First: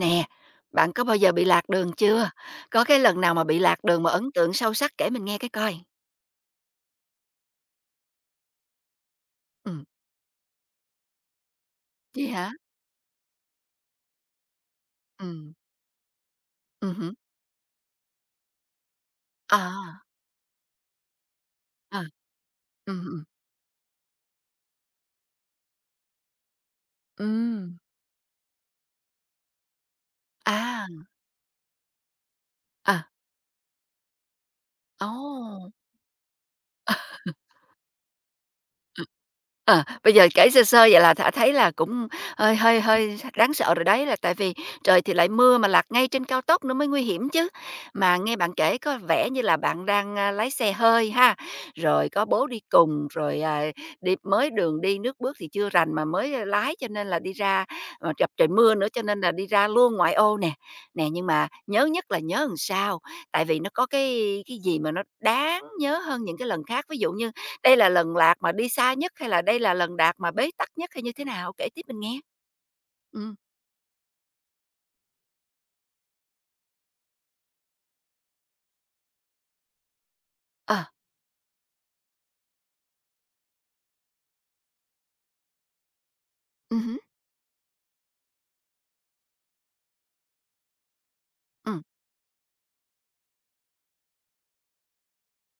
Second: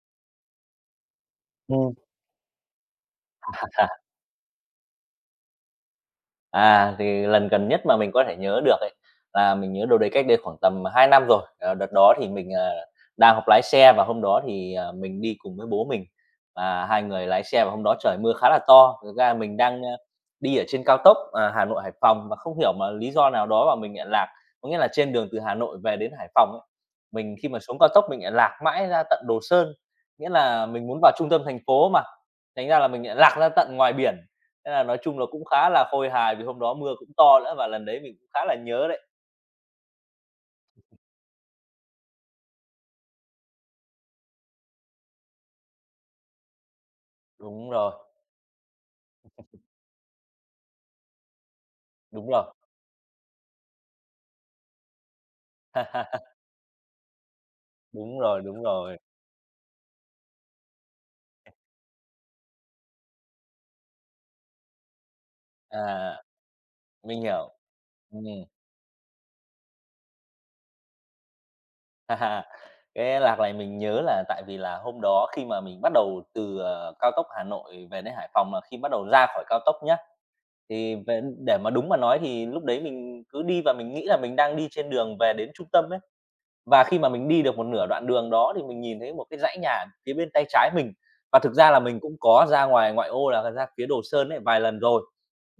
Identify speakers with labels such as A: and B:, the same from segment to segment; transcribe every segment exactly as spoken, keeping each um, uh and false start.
A: Nè, bạn có bao giờ bị lạc đường
B: Ừm.
A: chưa? Có cái lần nào mà bị lạc đường mà ấn tượng sâu sắc kể mình nghe cái coi?
B: À, thì lần gần nhất mà mình có thể nhớ được ấy, là mình
A: Ừm,
B: nhớ đâu đấy cách đây khoảng tầm hai năm rồi. Ờ, đợt đó
A: vậy
B: thì
A: hả?
B: mình, à, đang học lái xe và hôm đó thì, à, mình đi
A: Ừm,
B: cùng với bố mình, và
A: ừm
B: hai
A: hứm.
B: người lái xe và hôm đó trời mưa khá là to. Thực ra mình đang, a,
A: À,
B: đi ở trên cao tốc, à, Hà Nội Hải
A: à,
B: Phòng và không hiểu mà
A: ừm,
B: lý
A: ừm,
B: do nào đó mà mình lại lạc. Có nghĩa là trên đường từ Hà Nội về đến Hải Phòng ấy, mình khi mà
A: ừm.
B: xuống cao tốc mình lại lạc mãi ra tận Đồ Sơn, nghĩa là
A: À,
B: mình muốn vào trung tâm thành phố mà, thành ra là mình
A: à,
B: lại lạc ra tận ngoài biển. Thế là nói chung là cũng khá
A: ồ!
B: là khôi hài vì hôm đó mưa cũng to nữa và lần đấy mình cũng khá là nhớ đấy.
A: Ừm. Ờ, bây giờ kể sơ sơ vậy là th thấy là cũng hơi hơi hơi đáng sợ rồi đấy, là tại vì trời thì lại mưa mà lạc ngay trên cao tốc nữa mới nguy hiểm chứ.
B: Đúng rồi,
A: Mà nghe bạn kể có vẻ như là bạn đang, a, lái xe hơi ha, rồi có
B: đúng
A: bố
B: rồi.
A: đi cùng, rồi, à, đi mới đường đi nước bước thì chưa rành mà mới à, lái cho nên là đi ra mà
B: Đúng
A: gặp
B: rồi,
A: trời
B: đúng
A: mưa nữa
B: rồi.
A: cho nên là đi ra luôn ngoại ô nè. Nè, nhưng mà nhớ nhất là nhớ làm sao? Tại vì nó có cái cái gì mà nó đáng nhớ
B: À,
A: hơn những cái lần khác, ví dụ
B: mình
A: như
B: hiểu.
A: đây là lần
B: Ừm.
A: lạc mà đi xa nhất hay là đây là lần đạt mà bế tắc nhất hay như thế nào? Kể tiếp mình nghe.
B: Cái
A: Ừm,
B: lạc này mình nhớ là tại vì là hôm đó khi mà mình bắt đầu từ, ờ, cao tốc Hà Nội về đến Hải Phòng mà khi bắt đầu ra khỏi cao tốc nhá,
A: ờ,
B: thì về để mà đúng mà nói thì lúc đấy mình cứ đi và mình nghĩ là mình đang đi trên đường về đến trung tâm ấy.
A: ừ
B: Và
A: hứm,
B: khi mà mình đi được một nửa đoạn đường đó thì mình nhìn thấy một cái dãy nhà phía bên tay trái mình, và thực ra là
A: ừm,
B: mình cũng có ra ngoài ngoại ô là ra phía Đồ Sơn ấy vài lần rồi,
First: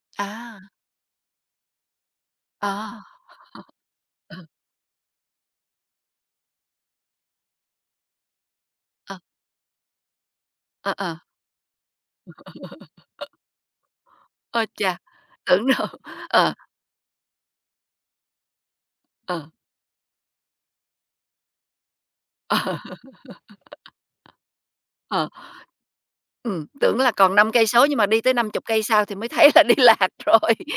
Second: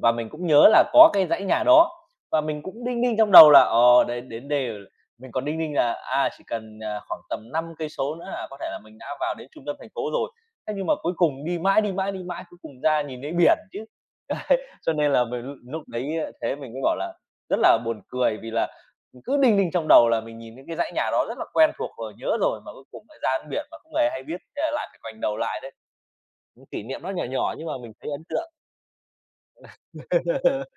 B: và mình cũng
A: à,
B: nhớ là có cái dãy nhà đó. Và mình cũng
A: ờ,
B: đinh ninh trong đầu là, ờ, đấy,
A: ờ,
B: đến đều mình còn đinh ninh là, à, chỉ cần, à, khoảng tầm năm cây số nữa là có thể là mình đã
A: ờ,
B: vào đến trung tâm thành phố rồi. Thế nhưng
A: ờ,
B: mà cuối
A: ờ,
B: cùng đi mãi, đi mãi, đi mãi, cuối cùng ra nhìn thấy biển chứ.
A: ôi
B: Đấy, cho
A: chà,
B: nên là mình
A: tưởng
B: lúc
A: đâu
B: đấy
A: ờ,
B: thế mình mới bảo là rất là buồn cười vì là mình cứ
A: ờ,
B: đinh đinh trong đầu là mình nhìn những cái dãy nhà đó rất là quen thuộc rồi, nhớ
A: ờ,
B: rồi, mà cuối cùng lại ra ăn biển mà không hề hay biết, thế là lại phải ngoảnh
A: ờ.
B: đầu lại đấy. Những
A: Ừm,
B: kỷ
A: tưởng
B: niệm nó
A: là
B: nhỏ
A: còn năm
B: nhỏ
A: cây
B: nhưng mà
A: số
B: mình
A: nhưng mà
B: thấy
A: đi
B: ấn
A: tới
B: tượng.
A: năm chục cây sau thì mới thấy là đi lạc rồi.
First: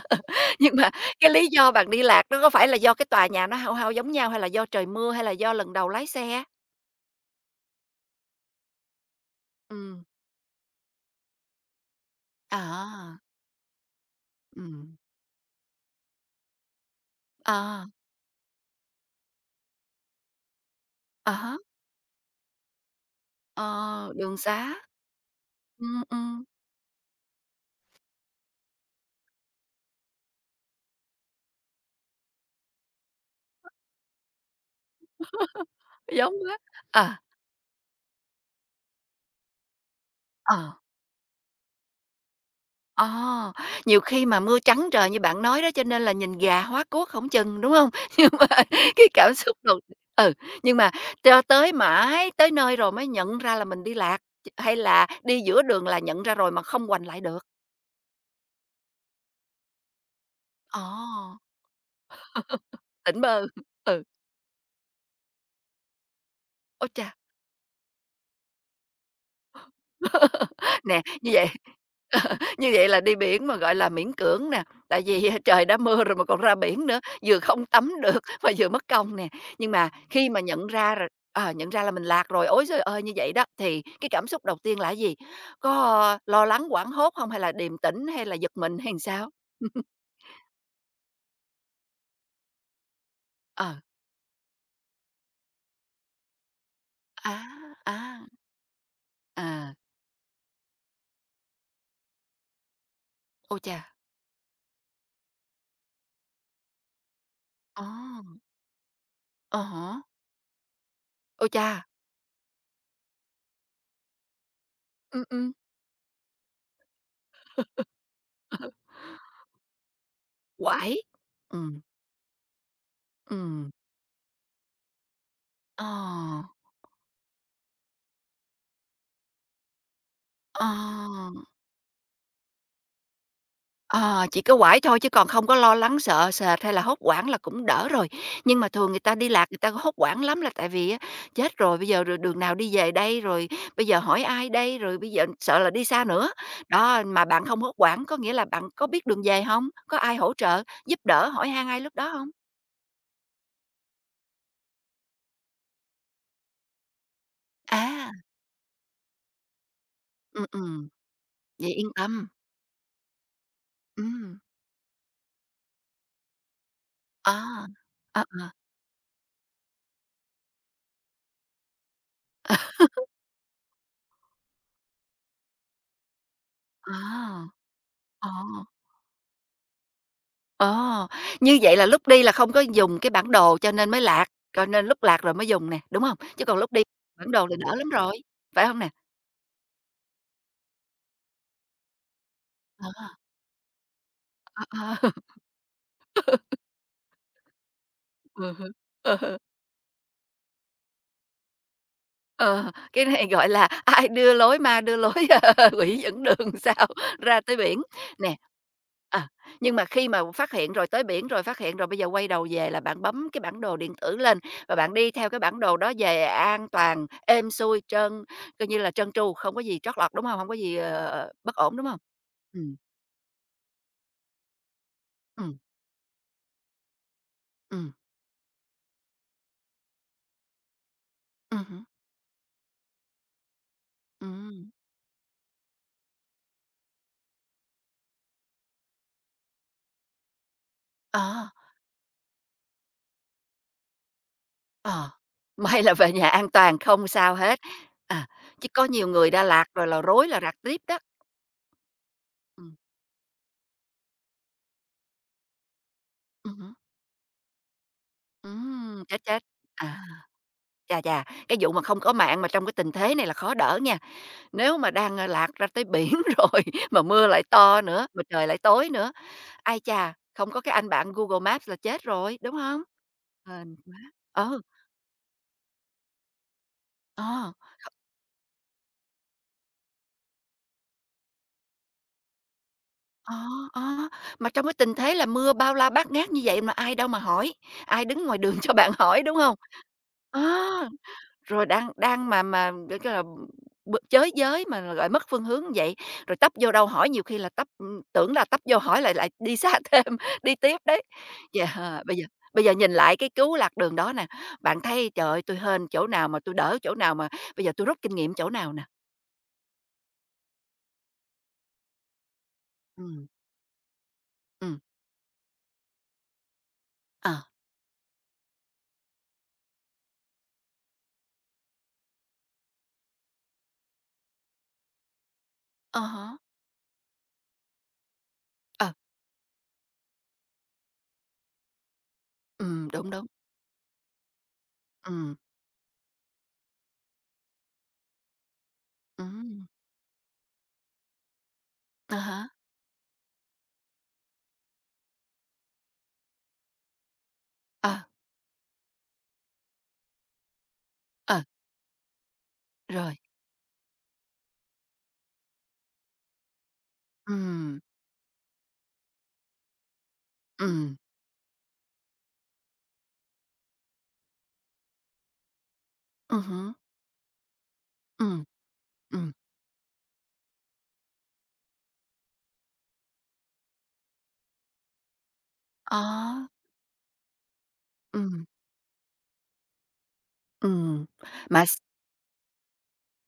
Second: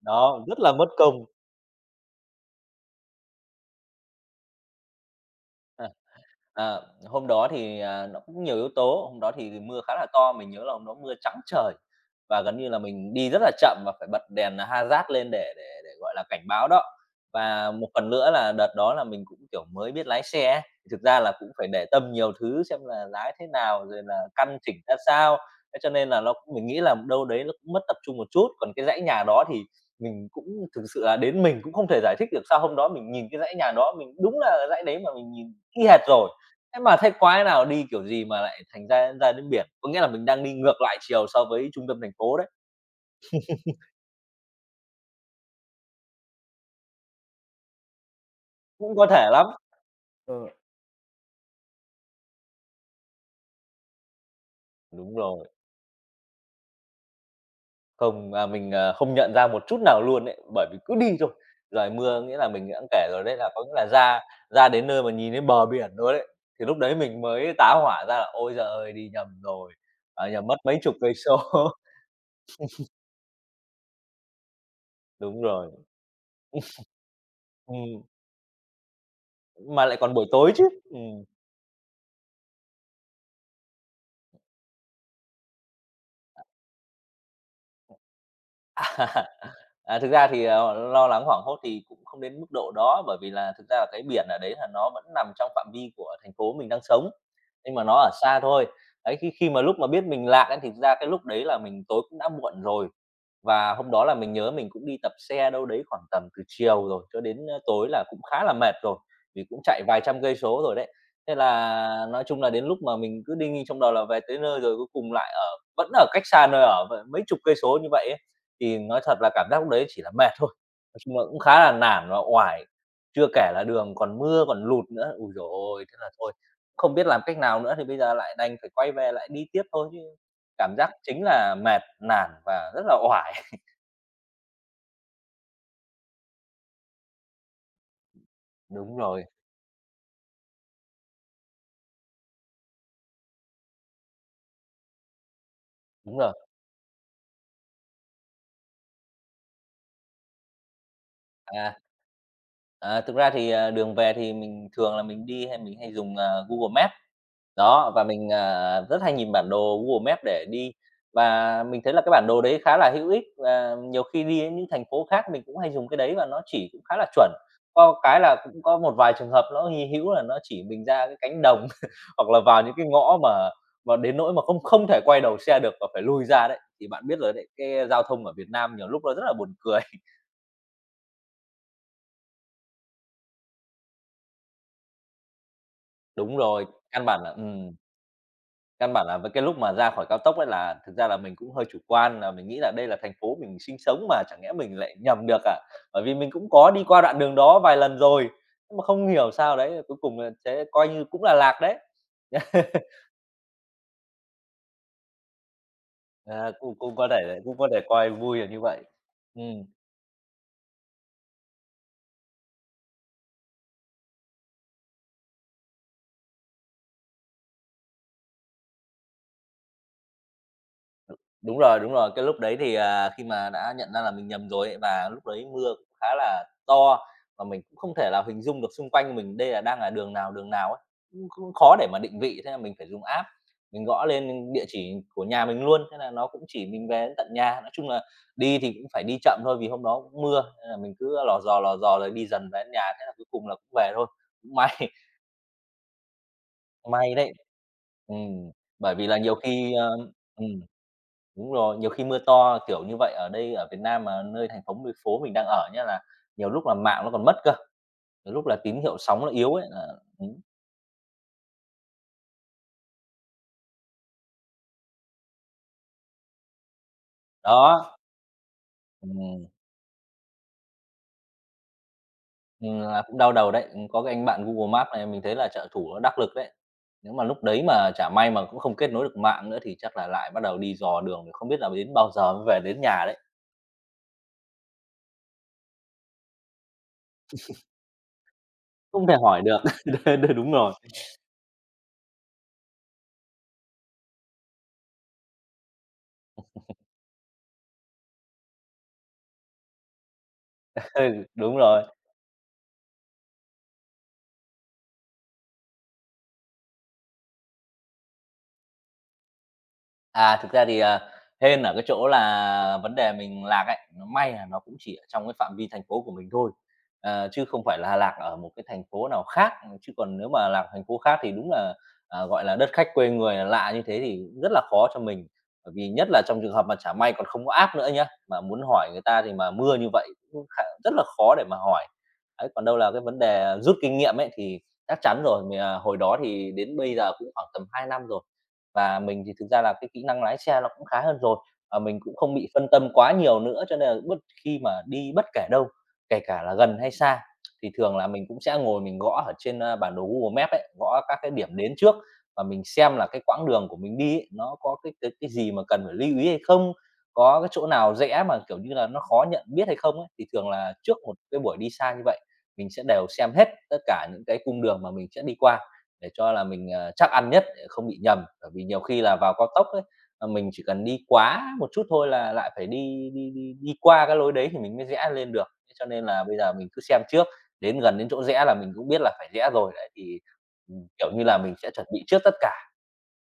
B: Đó, rất là
A: Nhưng
B: mất
A: mà
B: công.
A: cái lý do bạn đi lạc nó có phải là do cái tòa nhà nó hao hao giống nhau hay là do trời mưa hay là do lần đầu lái xe?
B: Ờ, Hôm đó thì, à, nó cũng nhiều yếu tố, hôm đó thì mưa khá
A: Ừm,
B: là to, mình nhớ là hôm đó mưa trắng trời và gần như là mình
A: à,
B: đi rất là chậm và phải bật đèn
A: ừm,
B: hazard lên để để để, gọi là, cảnh báo đó. Và
A: à.
B: một phần nữa là đợt đó là mình cũng, kiểu, mới biết lái xe ấy, thực ra
A: À
B: là cũng
A: há,
B: phải để tâm nhiều thứ xem là lái thế nào, rồi
A: ờ,
B: là
A: đường
B: căn
A: xá
B: chỉnh ra sao, thế cho
A: ừm,
B: nên là nó
A: ừm,
B: cũng mình nghĩ là đâu đấy nó cũng mất tập trung một chút. Còn cái dãy nhà đó thì mình cũng thực sự là đến mình cũng không thể giải thích được sao hôm đó mình nhìn cái dãy nhà đó, mình đúng là dãy đấy mà mình nhìn y hệt rồi.
A: giống quá.
B: Thế mà thế
A: À,
B: quái nào đi kiểu gì mà lại thành ra ra đến biển? Có nghĩa là mình đang đi
A: ờ,
B: ngược lại chiều so với trung tâm thành phố đấy,
A: ờ, nhiều khi mà mưa trắng trời như bạn nói đó, cho nên là nhìn gà hóa cuốc hổng chừng, đúng hông? Nhưng mà
B: cũng
A: cái
B: có thể
A: cảm
B: lắm.
A: xúc đầu ừ,
B: Ừ.
A: nhưng mà cho tới mãi tới nơi rồi mới nhận ra là mình đi lạc, ch hay là
B: Đúng
A: đi
B: rồi,
A: giữa đường là nhận ra rồi mà không ngoảnh lại được?
B: không, à, mình, ờ, không nhận ra một chút nào luôn ấy, bởi vì cứ đi thôi.
A: Ồ,
B: Trời mưa nghĩa là mình đã kể
A: tỉnh
B: rồi đấy,
A: bơ,
B: là có nghĩa là
A: ừ,
B: ra ra đến nơi mà nhìn đến bờ biển rồi đấy, thì lúc
A: ôi
B: đấy
A: chà!
B: mình mới tá hỏa ra là "Ôi giời ơi, đi nhầm rồi, à, nhầm mất mấy chục
A: Nè,
B: cây
A: như
B: số."
A: vậy như vậy là đi biển mà, gọi là, miễn cưỡng nè, tại vì
B: Đúng
A: trời
B: rồi,
A: đã mưa rồi mà còn ra biển nữa, vừa không tắm
B: ừm,
A: được mà vừa mất công nè. Nhưng
B: mà
A: mà
B: lại còn buổi
A: khi mà
B: tối
A: nhận
B: chứ.
A: ra rồi
B: Ừm.
A: ờ, nhận ra là mình lạc rồi, ối trời ơi, như vậy đó, thì cái cảm xúc đầu tiên là cái gì? Có, ơ, lo lắng, hoảng hốt không hay là điềm tĩnh hay là giật mình hay sao?
B: À, thực ra thì, ờ, lo lắng hoảng hốt thì cũng không đến mức độ đó, bởi vì là thực
A: Ờ,
B: ra là cái biển ở đấy là nó vẫn nằm trong phạm vi của thành phố mình đang sống,
A: á,
B: nhưng mà nó
A: á,
B: ở xa thôi. Đấy, khi khi mà
A: à,
B: lúc mà biết mình lạc ấy, thì thực ra cái lúc đấy là mình tối cũng đã muộn rồi.
A: ôi
B: Và
A: chà,
B: hôm đó là mình nhớ mình cũng đi tập xe đâu đấy khoảng tầm từ chiều rồi cho đến, ơ,
A: ồ,
B: tối là cũng khá là mệt rồi, vì
A: à
B: cũng chạy vài
A: há,
B: trăm cây số rồi đấy. Thế
A: ôi chà,
B: là nói chung là đến lúc mà mình cứ đi ninh trong đầu là về tới nơi rồi, cuối cùng
A: ừm,
B: lại ở
A: ừm.
B: vẫn ở cách xa nơi ở vậy mấy chục cây số như vậy ấy, thì nói thật là cảm giác lúc đấy chỉ là mệt thôi.
A: Quải.
B: Nói chung là cũng khá là
A: Ừm,
B: nản và uể, chưa kể là
A: ừm,
B: đường còn mưa, còn lụt nữa. Ôi giời
A: ờ.
B: ôi! Thế là thôi, không biết làm cách nào nữa thì bây giờ lại đành phải quay về lại đi tiếp thôi chứ
A: Ờ,
B: cảm giác chính là mệt, nản và rất là uể.
A: ờ, chỉ có quải thôi chứ còn không có lo lắng sợ sệt hay là hốt hoảng là cũng đỡ rồi. Nhưng mà thường
B: Đúng
A: người ta
B: rồi,
A: đi lạc người ta hốt hoảng lắm là tại vì á, chết rồi bây giờ rồi đường nào đi về đây, rồi bây giờ hỏi ai đây, rồi bây giờ sợ là đi xa
B: đúng
A: nữa.
B: rồi,
A: Đó, mà bạn không hốt hoảng có nghĩa là bạn có biết đường về không? Có ai hỗ trợ, giúp đỡ, hỏi han
B: à.
A: ai lúc đó không?
B: À, thực ra thì, à, đường về thì mình thường là mình đi hay mình hay dùng, à, Google Maps, đó, và
A: À,
B: mình, à, rất hay nhìn bản đồ Google Maps
A: ừm,
B: để đi.
A: ừm,
B: Và
A: vậy
B: mình
A: yên
B: thấy là cái bản
A: tâm.
B: đồ đấy khá là hữu ích và nhiều khi
A: Ừm,
B: đi đến những thành phố khác mình cũng hay dùng cái đấy và nó chỉ cũng khá là chuẩn.
A: ờ.
B: Có cái
A: Ờ,
B: là
A: ờ.
B: cũng có một vài trường hợp nó hy hữu là nó chỉ mình ra cái cánh đồng hoặc là vào những cái ngõ mà mà đến nỗi mà không không thể quay đầu xe được và phải lui ra đấy, thì
A: Ờ,
B: bạn biết rồi đấy, cái giao thông ở Việt Nam nhiều lúc nó rất là buồn cười.
A: ờ, như vậy là lúc đi là không có dùng cái bản đồ cho nên mới lạc, cho nên lúc lạc rồi mới dùng nè, đúng hông?
B: Đúng
A: Chứ còn
B: rồi,
A: lúc đi
B: căn bản
A: bản
B: là
A: đồ thì đỡ
B: ừm,
A: lắm rồi, phải hông nè?
B: căn bản là với cái lúc mà ra khỏi cao tốc ấy là thực ra là mình cũng hơi chủ quan là mình nghĩ là đây
A: Ờ,
B: là
A: ờ,
B: thành phố mình sinh sống mà chẳng lẽ mình
A: ờ.
B: lại nhầm được à? Bởi vì mình cũng có đi qua đoạn đường đó vài lần rồi,
A: Ừ hứ,
B: nhưng mà không
A: ừ
B: hiểu
A: hứ.
B: sao đấy, cuối cùng là sẽ coi như cũng là lạc đấy.
A: Ờ, cái này, gọi là, ai đưa lối ma đưa lối, quỷ dẫn đường
B: À, cũng
A: sao
B: cũng có
A: ra
B: thể
A: tới
B: cũng có thể
A: biển.
B: coi
A: Nè,
B: vui là như vậy.
A: à,
B: Ừm.
A: nhưng mà khi mà phát hiện rồi tới biển rồi, phát hiện rồi bây giờ quay đầu về là bạn bấm cái bản đồ điện tử lên và bạn đi theo cái bản đồ đó về an toàn, êm xuôi, trơn coi như là trơn tru, không có gì trót lọt, đúng không? Không có gì, ờ, bất
B: Đúng
A: ổn,
B: rồi,
A: đúng
B: đúng
A: không?
B: rồi, cái lúc đấy thì,
A: Ừm,
B: à, khi mà đã nhận ra là mình nhầm rồi ấy, và lúc đấy
A: ừm,
B: mưa cũng khá là to và mình cũng
A: ừm,
B: không thể là hình dung được xung quanh mình đây là đang là đường nào, đường nào ấy, cũng cũng
A: ừm
B: khó
A: hứm,
B: để mà định vị, thế là mình phải dùng app, mình gõ lên địa
A: ừm.
B: chỉ của nhà mình luôn, thế là nó cũng chỉ mình về đến tận nhà. Nói chung là đi thì cũng phải đi chậm thôi vì hôm đó cũng mưa, nên là mình cứ lò
A: Ờ,
B: dò, lò dò rồi đi dần về đến nhà, thế là cuối cùng là cũng về thôi, cũng may
A: ờ, may là về nhà an toàn, không
B: May đấy.
A: sao hết. À,
B: Ừm,
A: chứ có
B: bởi vì
A: nhiều
B: là
A: người
B: nhiều
A: Đà Lạt
B: khi,
A: rồi
B: ơ
A: là rối là rạc
B: ừm,
A: tiếp đó.
B: đúng rồi, nhiều khi mưa to,
A: Ừm,
B: kiểu như vậy, ở đây ở Việt Nam mà nơi thành phố mình phố mình đang ở nhá, là nhiều
A: ừm
B: lúc là
A: hứm.
B: mạng nó còn mất cơ, nhiều lúc là tín hiệu
A: Ừm,
B: sóng
A: chết,
B: nó
A: chết.
B: yếu ấy là
A: À,
B: ừm,
A: chà, chà, cái vụ mà không có mạng mà trong cái tình thế này là khó đỡ nha. Nếu mà đang, ơ, lạc ra tới biển rồi mà mưa lại to
B: đó,
A: nữa, mà trời lại tối nữa,
B: ừm,
A: ai chà, không có cái anh bạn Google Maps là chết rồi, đúng
B: ừm,
A: không?
B: là cũng đau đầu đấy.
A: Hên
B: Ừm,
A: quá.
B: có cái anh bạn
A: Ừ,
B: Google Maps này mình thấy là trợ thủ nó đắc lực đấy. Nếu mà lúc
A: ờ,
B: đấy mà chả may mà cũng không kết nối được mạng nữa thì chắc là lại bắt đầu đi dò đường, không biết là đến bao giờ mới về đến nhà đấy,
A: ờ, ờ, mà trong cái tình thế là mưa bao la bát ngát như vậy mà ai đâu mà hỏi, ai đứng ngoài đường cho bạn
B: không thể
A: hỏi, đúng
B: hỏi
A: không?
B: được. Đ đ
A: Ờ.
B: đúng rồi,
A: Rồi đang đang mà mà, gọi như là, b chới giới mà là gọi mất phương hướng như vậy, rồi tấp vô đâu hỏi nhiều khi là tấp tưởng là tấp vô hỏi lại lại đi xa thêm, đi tiếp đấy.
B: ừ, đúng
A: Vậy
B: rồi.
A: bây giờ bây giờ nhìn lại cái cứu lạc đường đó nè, bạn thấy, trời ơi, tui hên chỗ nào mà tôi đỡ chỗ nào mà bây giờ tôi rút kinh nghiệm chỗ nào nè?
B: À, thực ra thì, à, hên ở cái chỗ là vấn đề
A: Ừ,
B: mình lạc ấy, nó may là nó cũng
A: ừ,
B: chỉ ở trong cái phạm vi thành phố của mình thôi, ờ,
A: ờ,
B: chứ không phải là lạc ở một cái thành phố nào khác, chứ còn nếu mà lạc thành phố khác thì đúng là, à, gọi là, đất khách quê người là lạ như thế thì rất là khó cho mình. Bởi vì
A: à
B: nhất là
A: há,
B: trong trường hợp mà chả may còn không có app nữa nhá, mà muốn hỏi
A: ờ,
B: người ta thì mà mưa như vậy cũng khá rất là khó để mà hỏi. Đấy, còn đâu
A: ừm,
B: là cái
A: đúng,
B: vấn
A: đúng,
B: đề rút kinh nghiệm ấy thì chắc chắn
A: ừ,
B: rồi, mình, à, hồi đó thì đến bây giờ cũng khoảng tầm hai năm rồi, và mình thì thực ra
A: ừm,
B: là cái kỹ năng lái xe nó cũng khá hơn rồi, và mình
A: à
B: cũng không
A: há,
B: bị phân tâm quá nhiều nữa, cho nên là bất khi mà đi bất kể đâu, kể cả là gần hay xa, thì
A: ờ,
B: thường là mình cũng sẽ ngồi mình gõ ở trên, a, bản đồ Google Maps ấy, gõ các cái
A: ờ,
B: điểm đến trước và mình xem là
A: rồi,
B: cái quãng đường của mình đi ấy, nó có cái cái cái gì mà cần phải lưu ý hay không?
A: ừ,
B: Có cái chỗ nào rẽ mà, kiểu như là, nó khó nhận biết hay không ấy? Thì thường
A: ừ,
B: là trước một cái buổi đi xa như vậy, mình sẽ đều xem hết tất cả những cái cung đường mà mình sẽ đi qua để cho
A: ừ
B: là mình,
A: hứm,
B: ờ, trắc ăn nhất để không bị nhầm.
A: ừ,
B: Bởi vì nhiều khi là
A: ừ,
B: vào cao tốc ấy, ờ, mình chỉ cần đi quá một chút thôi là lại phải đi đi đi đi qua cái lối đấy thì mình mới rẽ lên được. Thế cho
A: ờ,
B: nên là bây giờ mình cứ xem trước, đến gần đến chỗ
A: ừ.
B: rẽ là mình cũng biết là phải rẽ rồi đấy, thì, ừm,
A: Ừm,
B: kiểu như là, mình
A: mà
B: sẽ
A: s
B: chuẩn bị trước tất cả.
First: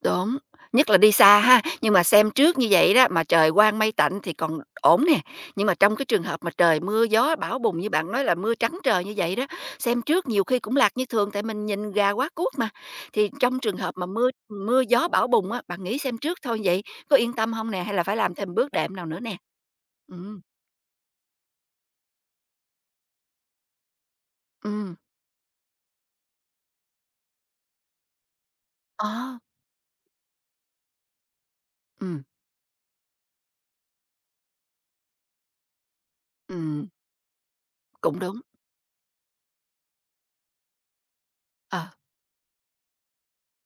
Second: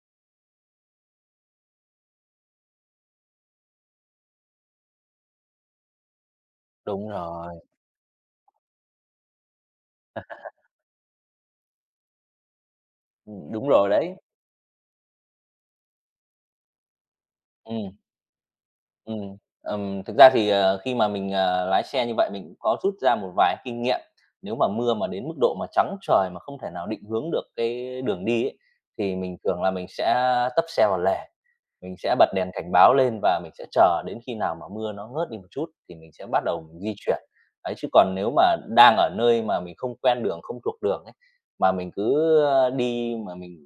A: đúng, nhất là đi xa ha, nhưng mà xem trước như vậy đó, mà trời quang mây tạnh thì còn ổn nè, nhưng mà trong cái trường hợp mà trời mưa
B: Đúng
A: gió
B: rồi,
A: bão bùng như bạn nói là mưa trắng trời như vậy đó, xem trước nhiều khi cũng lạc như thường tại mình nhìn gà quá cuốc mà. Thì
B: ừm,
A: trong
B: đúng
A: trường
B: rồi
A: hợp mà
B: đấy.
A: mưa mưa gió bão bùng á, bạn nghĩ xem trước thôi vậy có yên tâm hông nè, hay
B: Ừm.
A: là phải làm thêm bước đệm nào nữa nè?
B: Ừm, ừm, thực ra
A: Ừm,
B: thì, ờ, khi mà mình, ờ, lái xe như vậy mình cũng có rút ra một vài kinh nghiệm. Nếu mà mưa
A: ừm,
B: mà đến mức độ mà trắng trời mà không thể nào định hướng được cái đường đi ấy,
A: ờ,
B: thì mình thường là mình sẽ tấp xe vào lề. Mình sẽ
A: ừm,
B: bật đèn cảnh báo lên và mình sẽ chờ đến khi nào mà mưa nó ngớt đi một chút thì mình sẽ bắt đầu mình
A: ừm,
B: di chuyển. Đấy, chứ còn
A: cũng
B: nếu
A: đúng,
B: mà đang ở nơi mà mình không quen đường, không thuộc đường ấy, mà
A: ờ,
B: mình cứ, ơ, đi mà mình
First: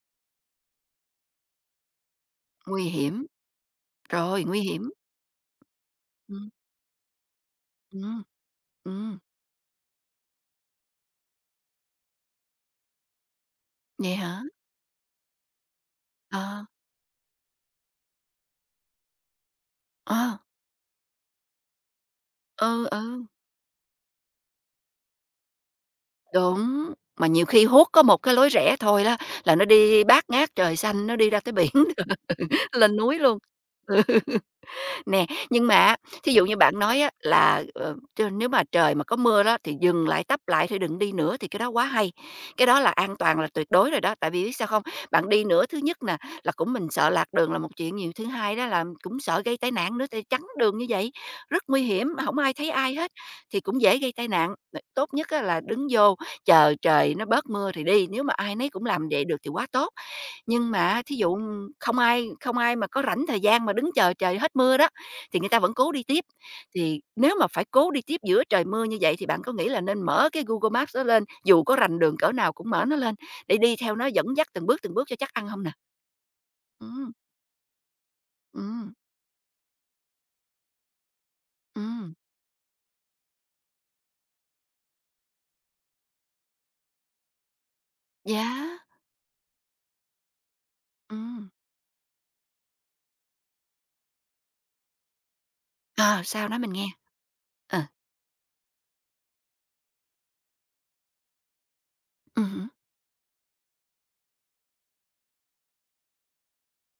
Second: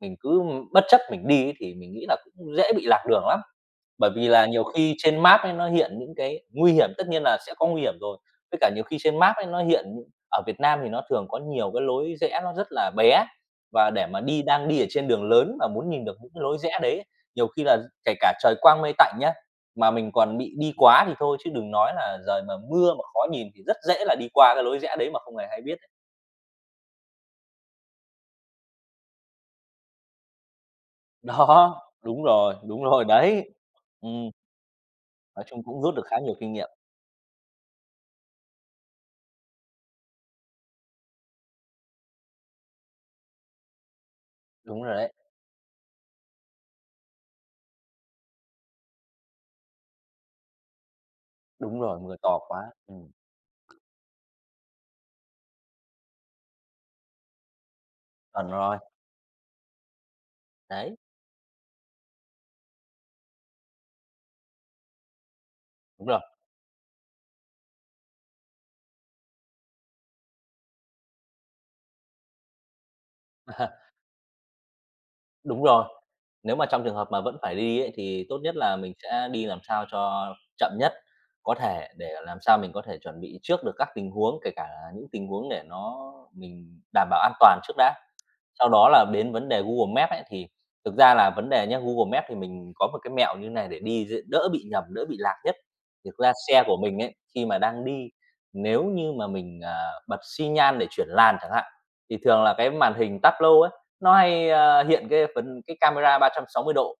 B: mình cứ bất chấp mình đi ấy thì mình nghĩ là cũng dễ
A: nguy
B: bị lạc đường
A: hiểm,
B: lắm. Bởi vì
A: rồi,
B: là
A: nguy
B: nhiều
A: hiểm,
B: khi trên map ấy nó hiện những cái
A: ừm,
B: nguy hiểm, tất nhiên là sẽ có nguy hiểm rồi,
A: ừm,
B: với cả nhiều khi trên
A: ừm,
B: map ấy nó hiện những- ở Việt Nam thì nó thường có nhiều cái lối rẽ nó rất là bé, và để
A: vậy
B: mà
A: hả?
B: đi đang đi ở trên đường lớn mà muốn nhìn được những cái lối
A: Ờ,
B: rẽ đấy nhiều khi là kể cả trời quang mây tạnh nhé mà mình
A: ờ,
B: còn bị đi quá thì thôi, chứ đừng nói là giời mà
A: ừ,
B: mưa mà khó
A: ừ,
B: nhìn thì rất dễ là đi qua cái lối rẽ đấy mà không hề hay biết đấy.
A: đúng. Mà nhiều khi huốt có một cái lối rẽ thôi đó là nó đi bát ngát trời xanh, nó đi ra tới biển,
B: Đó, đúng rồi, đúng
A: lên
B: rồi,
A: núi luôn.
B: đấy.
A: Ừ.
B: Ừm,
A: Nè,
B: nói chung
A: nhưng mà
B: cũng rút
A: á,
B: được khá
A: thí
B: nhiều
A: dụ
B: kinh
A: như
B: nghiệm.
A: bạn nói á là, ờ, t nếu mà trời mà có mưa đó thì dừng lại, tấp lại thôi đừng đi nữa thì cái đó quá hay, cái đó là an toàn là tuyệt đối rồi đó. Tại vì biết sao không?
B: Đúng rồi đấy,
A: Bạn đi nữa, thứ nhất nè là cũng mình sợ lạc đường là một chuyện nhiều, thứ hai đó là cũng sợ gây tai nạn nữa, tại chắn đường như vậy rất
B: đúng
A: nguy
B: rồi,
A: hiểm,
B: mưa
A: không
B: to
A: ai
B: quá,
A: thấy ai
B: ừm,
A: hết thì cũng dễ gây tai nạn. Ờ, tốt nhất á là đứng vô chờ trời nó bớt mưa thì đi, nếu mà
B: chuẩn
A: ai nấy
B: rồi,
A: cũng làm vậy được thì quá tốt. Nhưng
B: đấy,
A: mà thí dụ không ai không ai mà có rảnh thời gian mà đứng chờ trời hết mưa đó, thì người ta vẫn cố đi
B: đúng rồi.
A: tiếp. Thì nếu mà phải cố đi tiếp giữa trời mưa như vậy thì bạn có nghĩ là nên mở cái Google Maps đó lên, dù có rành đường cỡ nào cũng mở nó lên để đi theo nó dẫn dắt từng bước, từng bước cho chắc ăn không
B: Đúng
A: nè?
B: rồi. Nếu mà trong trường hợp
A: Ừm,
B: mà vẫn phải đi ấy, thì tốt nhất là
A: ừm,
B: mình sẽ đi làm sao cho chậm nhất có thể để
A: ừm,
B: làm sao mình có thể chuẩn bị trước được các tình huống, kể cả là những tình huống để nó mình đảm bảo an toàn trước đã. Sau
A: yeah,
B: đó là đến vấn đề Google Maps ấy, thì thực ra là
A: ừm.
B: vấn đề nhé Google Maps thì mình có một cái mẹo như này để đi dễ đỡ bị nhầm, đỡ bị lạc nhất. Thực
A: Ờ,
B: ra
A: sao? Nói
B: xe
A: mình
B: của
A: nghe.
B: mình ấy, khi mà
A: Ờ,
B: đang đi, nếu như mà mình, à, bật xi nhan để chuyển làn chẳng hạn, thì thường
A: ừm
B: là
A: hứm,
B: cái màn hình Tableau ấy, nó hay, a, hiện cái phần cái camera ba trăm sáu mươi độ.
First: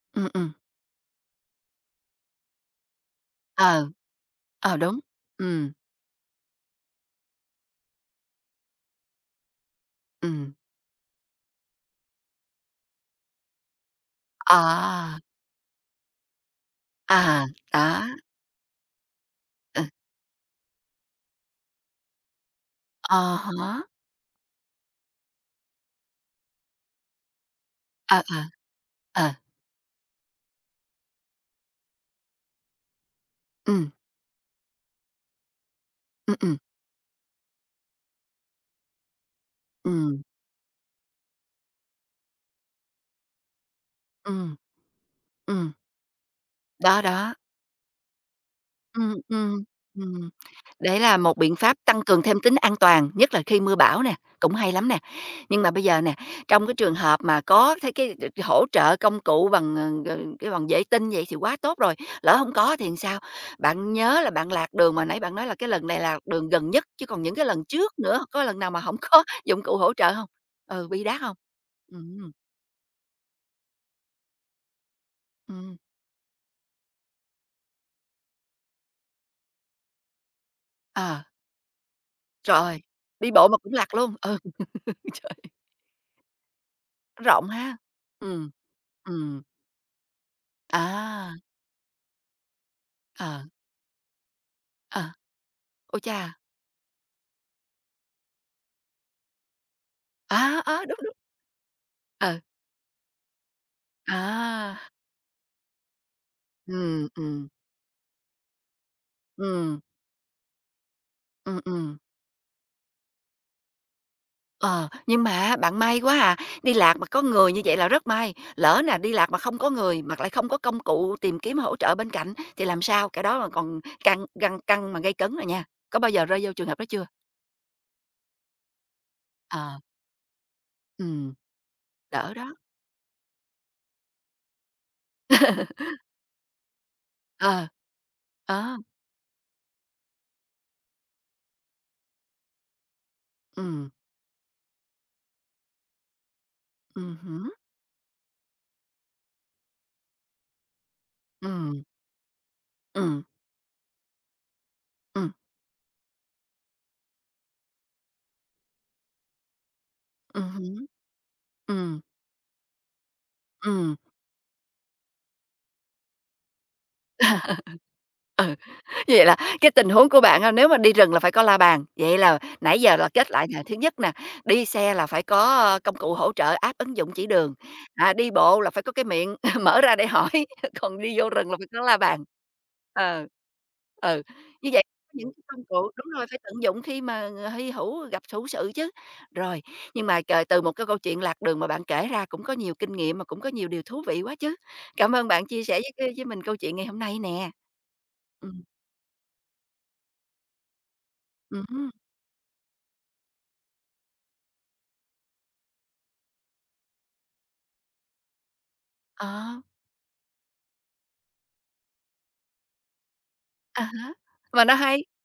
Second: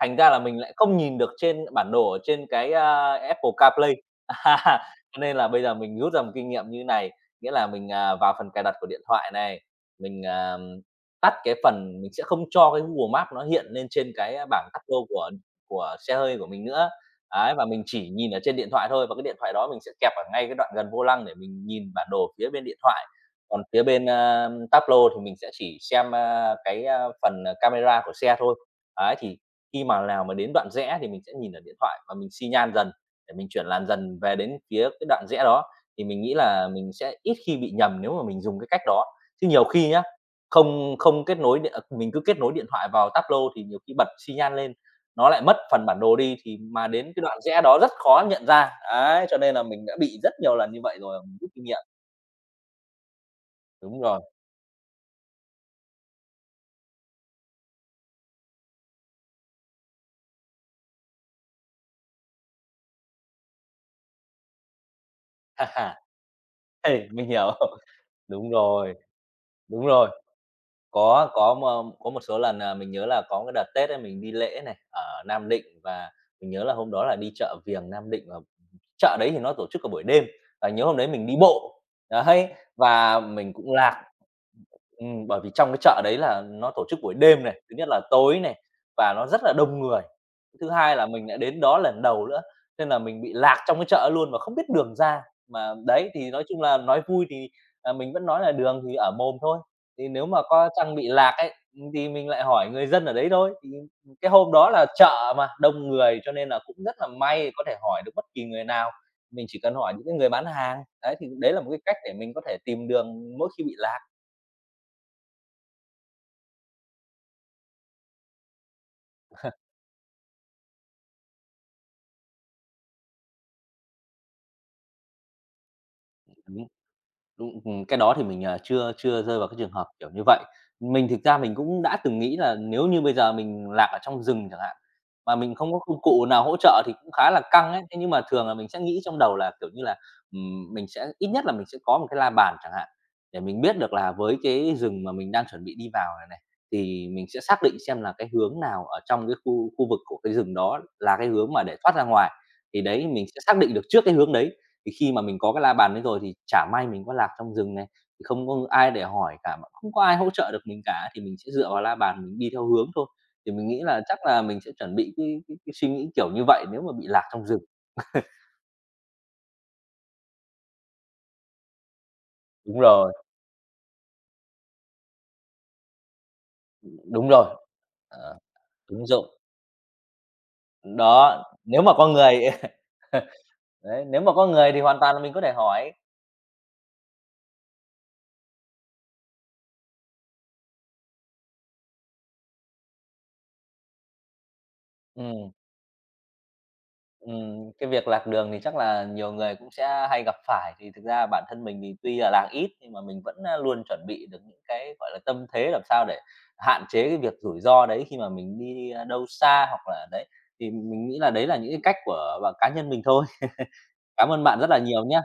B: Thành
A: ừm,
B: ra là
A: ừm,
B: mình lại không nhìn được trên bản đồ ở trên cái, a, Apple
A: ờ.
B: CarPlay.
A: Ờ,
B: À,
A: đúng,
B: cho nên là bây
A: ừ,
B: giờ mình rút ra một kinh nghiệm như này, nghĩa là mình, à, vào phần cài đặt của điện thoại này, mình,
A: ừm,
B: ờm, tắt cái phần mình sẽ không cho cái Google Maps nó hiện lên trên cái
A: ờ,
B: bảng cát lô của của xe hơi của mình nữa.
A: à,
B: Ấy, và mình
A: đó,
B: chỉ nhìn ở trên điện thoại thôi, và cái điện thoại đó mình
A: ừ,
B: sẽ kẹp ở ngay cái đoạn gần vô lăng để mình nhìn bản đồ phía bên điện thoại.
A: à
B: Còn
A: há,
B: phía bên, a, táp lô thì mình sẽ chỉ xem, a, cái, a, phần ờ, camera của
A: ờ,
B: xe
A: ờ,
B: thôi. Ấy,
A: ờ.
B: thì khi mà nào mà đến đoạn rẽ thì mình sẽ nhìn ở điện thoại và mình xi nhan dần để mình chuyển làn
A: Ừm,
B: dần về đến phía cái đoạn rẽ đó, thì mình nghĩ
A: ừm, ừm,
B: là mình sẽ ít khi bị nhầm nếu mà mình dùng cái cách đó. Chứ nhiều khi nhá,
A: ừm,
B: không không kết nối điện à, mình cứ kết nối điện thoại vào Tableau thì nhiều khi bật xi
A: ừm,
B: nhan lên, nó lại mất
A: ừm,
B: phần bản đồ đi thì mà
A: đó,
B: đến cái
A: đó,
B: đoạn rẽ đó rất khó nhận ra.
A: ừm,
B: Đấy, cho nên
A: ừm,
B: là mình đã bị
A: ừm,
B: rất nhiều lần như vậy
A: đấy là
B: rồi,
A: một
B: mình rút
A: biện
B: kinh
A: pháp
B: nghiệm.
A: tăng cường thêm tính an toàn, nhất là khi mưa
B: Đúng
A: bão nè,
B: rồi.
A: cũng hay lắm nè. Nhưng mà bây giờ nè, trong cái trường hợp mà có thấy cái đ hỗ trợ công cụ bằng, ờ, ờ, cái bằng vệ tinh vậy thì quá tốt rồi, lỡ hông có thì sao? Bạn nhớ là bạn lạc đường mà nãy bạn nói là
B: Ha
A: cái lần
B: ha.
A: này là đường gần nhất, chứ
B: Ê,
A: còn
B: mình
A: những cái
B: hiểu.
A: lần trước nữa, có
B: Đúng
A: lần nào mà hổng
B: rồi,
A: có dụng cụ
B: đúng
A: hỗ
B: rồi.
A: trợ hông? Ừ, bị đát
B: Có,
A: hông?
B: có m có một
A: Ừm,
B: số lần, à, mình nhớ là có cái đợt Tết ấy mình đi lễ này, ở Nam Định
A: ừm,
B: và mình nhớ là hôm đó là đi chợ Viềng Nam Định, và chợ đấy thì nó tổ chức cả buổi đêm, và nhớ hôm đấy
A: ờ.
B: mình đi bộ, đấy,
A: Trời,
B: và
A: đi bộ
B: mình
A: mà cũng
B: cũng
A: lạc
B: lạc.
A: luôn, ừ,
B: Ừm,
A: trời,
B: bởi vì trong cái chợ đấy là nó tổ chức buổi đêm
A: rộng
B: này, thứ
A: ha.
B: nhất là tối
A: Ừm,
B: này, và nó
A: ừm,
B: rất là đông người. Thứ hai là mình
A: à,
B: đã đến đó lần đầu nữa, nên là mình bị
A: ờ,
B: lạc trong cái chợ luôn mà không biết đường
A: ờ,
B: ra. Mà
A: ôi
B: đấy, thì
A: cha,
B: nói chung là nói vui thì, à, mình vẫn nói là đường thì ở mồm thôi. Thì nếu mà
A: à,
B: có
A: á,
B: trang
A: đúng,
B: bị
A: đúng,
B: lạc ấy, thì mình
A: ờ,
B: lại hỏi người dân ở đấy thôi. Thì cái hôm đó
A: à,
B: là chợ mà, đông người cho nên là cũng rất
A: ừm,
B: là
A: ừm,
B: may có thể hỏi được bất kỳ người nào. Mình chỉ cần
A: ừm,
B: hỏi những cái người bán hàng, đấy, thì đấy
A: ừm,
B: là một cái cách
A: ừm.
B: để mình có thể tìm đường mỗi khi bị lạc.
A: Ờ, nhưng mà bạn may quá à, đi lạc mà có người như vậy là rất may, lỡ nè đi lạc mà không có người, mà lại không có công cụ tìm kiếm hỗ trợ bên cạnh thì làm sao? Cái đó mà còn căng căng căng mà gây cấn rồi nha, có bao giờ rơi vô trường
B: Đúng.
A: hợp đó chưa?
B: Đúng, ừm, cái đó thì mình, à, chưa chưa rơi vào cái trường
A: Ờ,
B: hợp kiểu như vậy. Mình thực
A: ừm,
B: ra mình cũng đã từng
A: đỡ
B: nghĩ
A: đó,
B: là nếu như bây giờ mình lạc ở trong rừng chẳng hạn, mà mình không có công cụ nào hỗ trợ thì cũng khá là
A: ờ,
B: căng ấy. Thế nhưng mà thường là mình
A: ờ,
B: sẽ nghĩ trong đầu là, kiểu như là, ừm, mình sẽ ít nhất là mình sẽ có một cái la bàn chẳng hạn, để mình biết
A: ừm.
B: được là với cái rừng mà mình đang chuẩn bị đi vào này này, thì
A: Ừm
B: mình sẽ
A: hứm,
B: xác định xem là cái hướng nào ở trong cái khu khu vực của cái rừng đó là cái hướng mà để
A: ừm,
B: thoát ra ngoài. Thì đấy,
A: ừm,
B: mình sẽ xác định được trước cái hướng đấy thì khi mà
A: ừm,
B: mình có cái la bàn đấy rồi thì chả may mình có lạc trong rừng này, thì không có ai để hỏi cả, mà không có ai hỗ
A: ừm
B: trợ được mình
A: hứm,
B: cả, thì mình sẽ dựa vào la
A: ừm,
B: bàn mình đi theo hướng thôi. Thì mình nghĩ
A: ừm.
B: là chắc là mình sẽ chuẩn bị cái cái cái suy nghĩ kiểu như vậy nếu mà bị lạc trong rừng.
A: Ừ. Vậy là cái tình huống của bạn á, nếu mà đi rừng là phải có la bàn, vậy là
B: Đúng
A: nãy giờ là
B: rồi,
A: kết lại nè, thứ nhất nè, đi xe là phải có, ơ, công cụ hỗ trợ app, ứng dụng chỉ
B: đúng
A: đường,
B: rồi.
A: à, đi
B: Ờ,
A: bộ là phải có cái
B: đúng rồi.
A: miệng mở ra để hỏi, còn đi vô
B: Đó,
A: rừng là phải có
B: nếu mà
A: la
B: có
A: bàn.
B: người
A: Ờ.
B: đấy,
A: Ừ,
B: nếu mà có
A: như
B: người thì
A: vậy
B: hoàn toàn là
A: những
B: mình có
A: cái
B: thể
A: công cụ
B: hỏi.
A: đúng rồi, phải tận dụng khi mà, ờ, hy hữu gặp hữu sự chứ. Rồi, nhưng mà c từ một cái câu chuyện lạc đường mà bạn kể ra cũng có nhiều kinh nghiệm mà cũng có nhiều điều thú vị quá chứ. Cảm ơn bạn
B: Ừm.
A: chia sẻ với với mình câu chuyện ngày hôm nay nè.
B: Ừm, cái việc lạc đường thì
A: Ừm.
B: chắc là nhiều người cũng sẽ hay gặp phải, thì thực ra bản thân mình
A: Ừm,
B: thì tuy là lạc ít nhưng mà mình vẫn, a, luôn chuẩn bị được những cái, gọi là, tâm thế làm sao để hạn chế cái việc rủi ro đấy khi mà mình đi, a, đâu
A: ờ,
B: xa hoặc là đấy, thì mình nghĩ là đấy là những cái cách của bạn cá nhân mình thôi.
A: à há,
B: Cảm ơn bạn
A: mà
B: rất
A: nó
B: là
A: hay.
B: nhiều nhé.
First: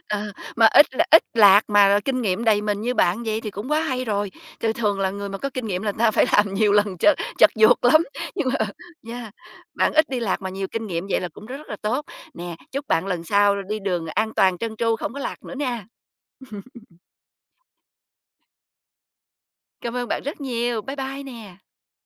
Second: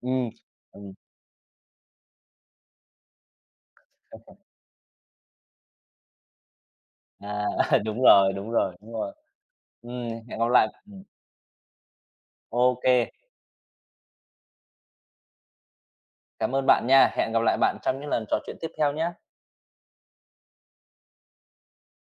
B: Ừm,
A: Ờ, mà ít
B: ừm,
A: l ít lạc mà kinh nghiệm đầy mình như bạn vậy thì cũng quá hay rồi. Thường thường là người mà có kinh nghiệm là người ta phải làm nhiều lần chật
B: à,
A: chật vật lắm,
B: đúng rồi,
A: nhưng
B: đúng
A: mà
B: rồi, đúng rồi.
A: yeah, bạn ít
B: Ừm,
A: đi
B: hẹn
A: lạc
B: gặp
A: mà nhiều
B: lại
A: kinh
B: ừm,
A: nghiệm vậy là cũng rất là tốt. Nè,
B: ô
A: chúc bạn lần sau đi đường an toàn trơn tru, không có lạc nữa nha.
B: cảm ơn bạn nha. Hẹn gặp lại bạn trong những lần trò chuyện tiếp theo nhé.
A: Cảm ơn bạn rất nhiều. Bye bye nè.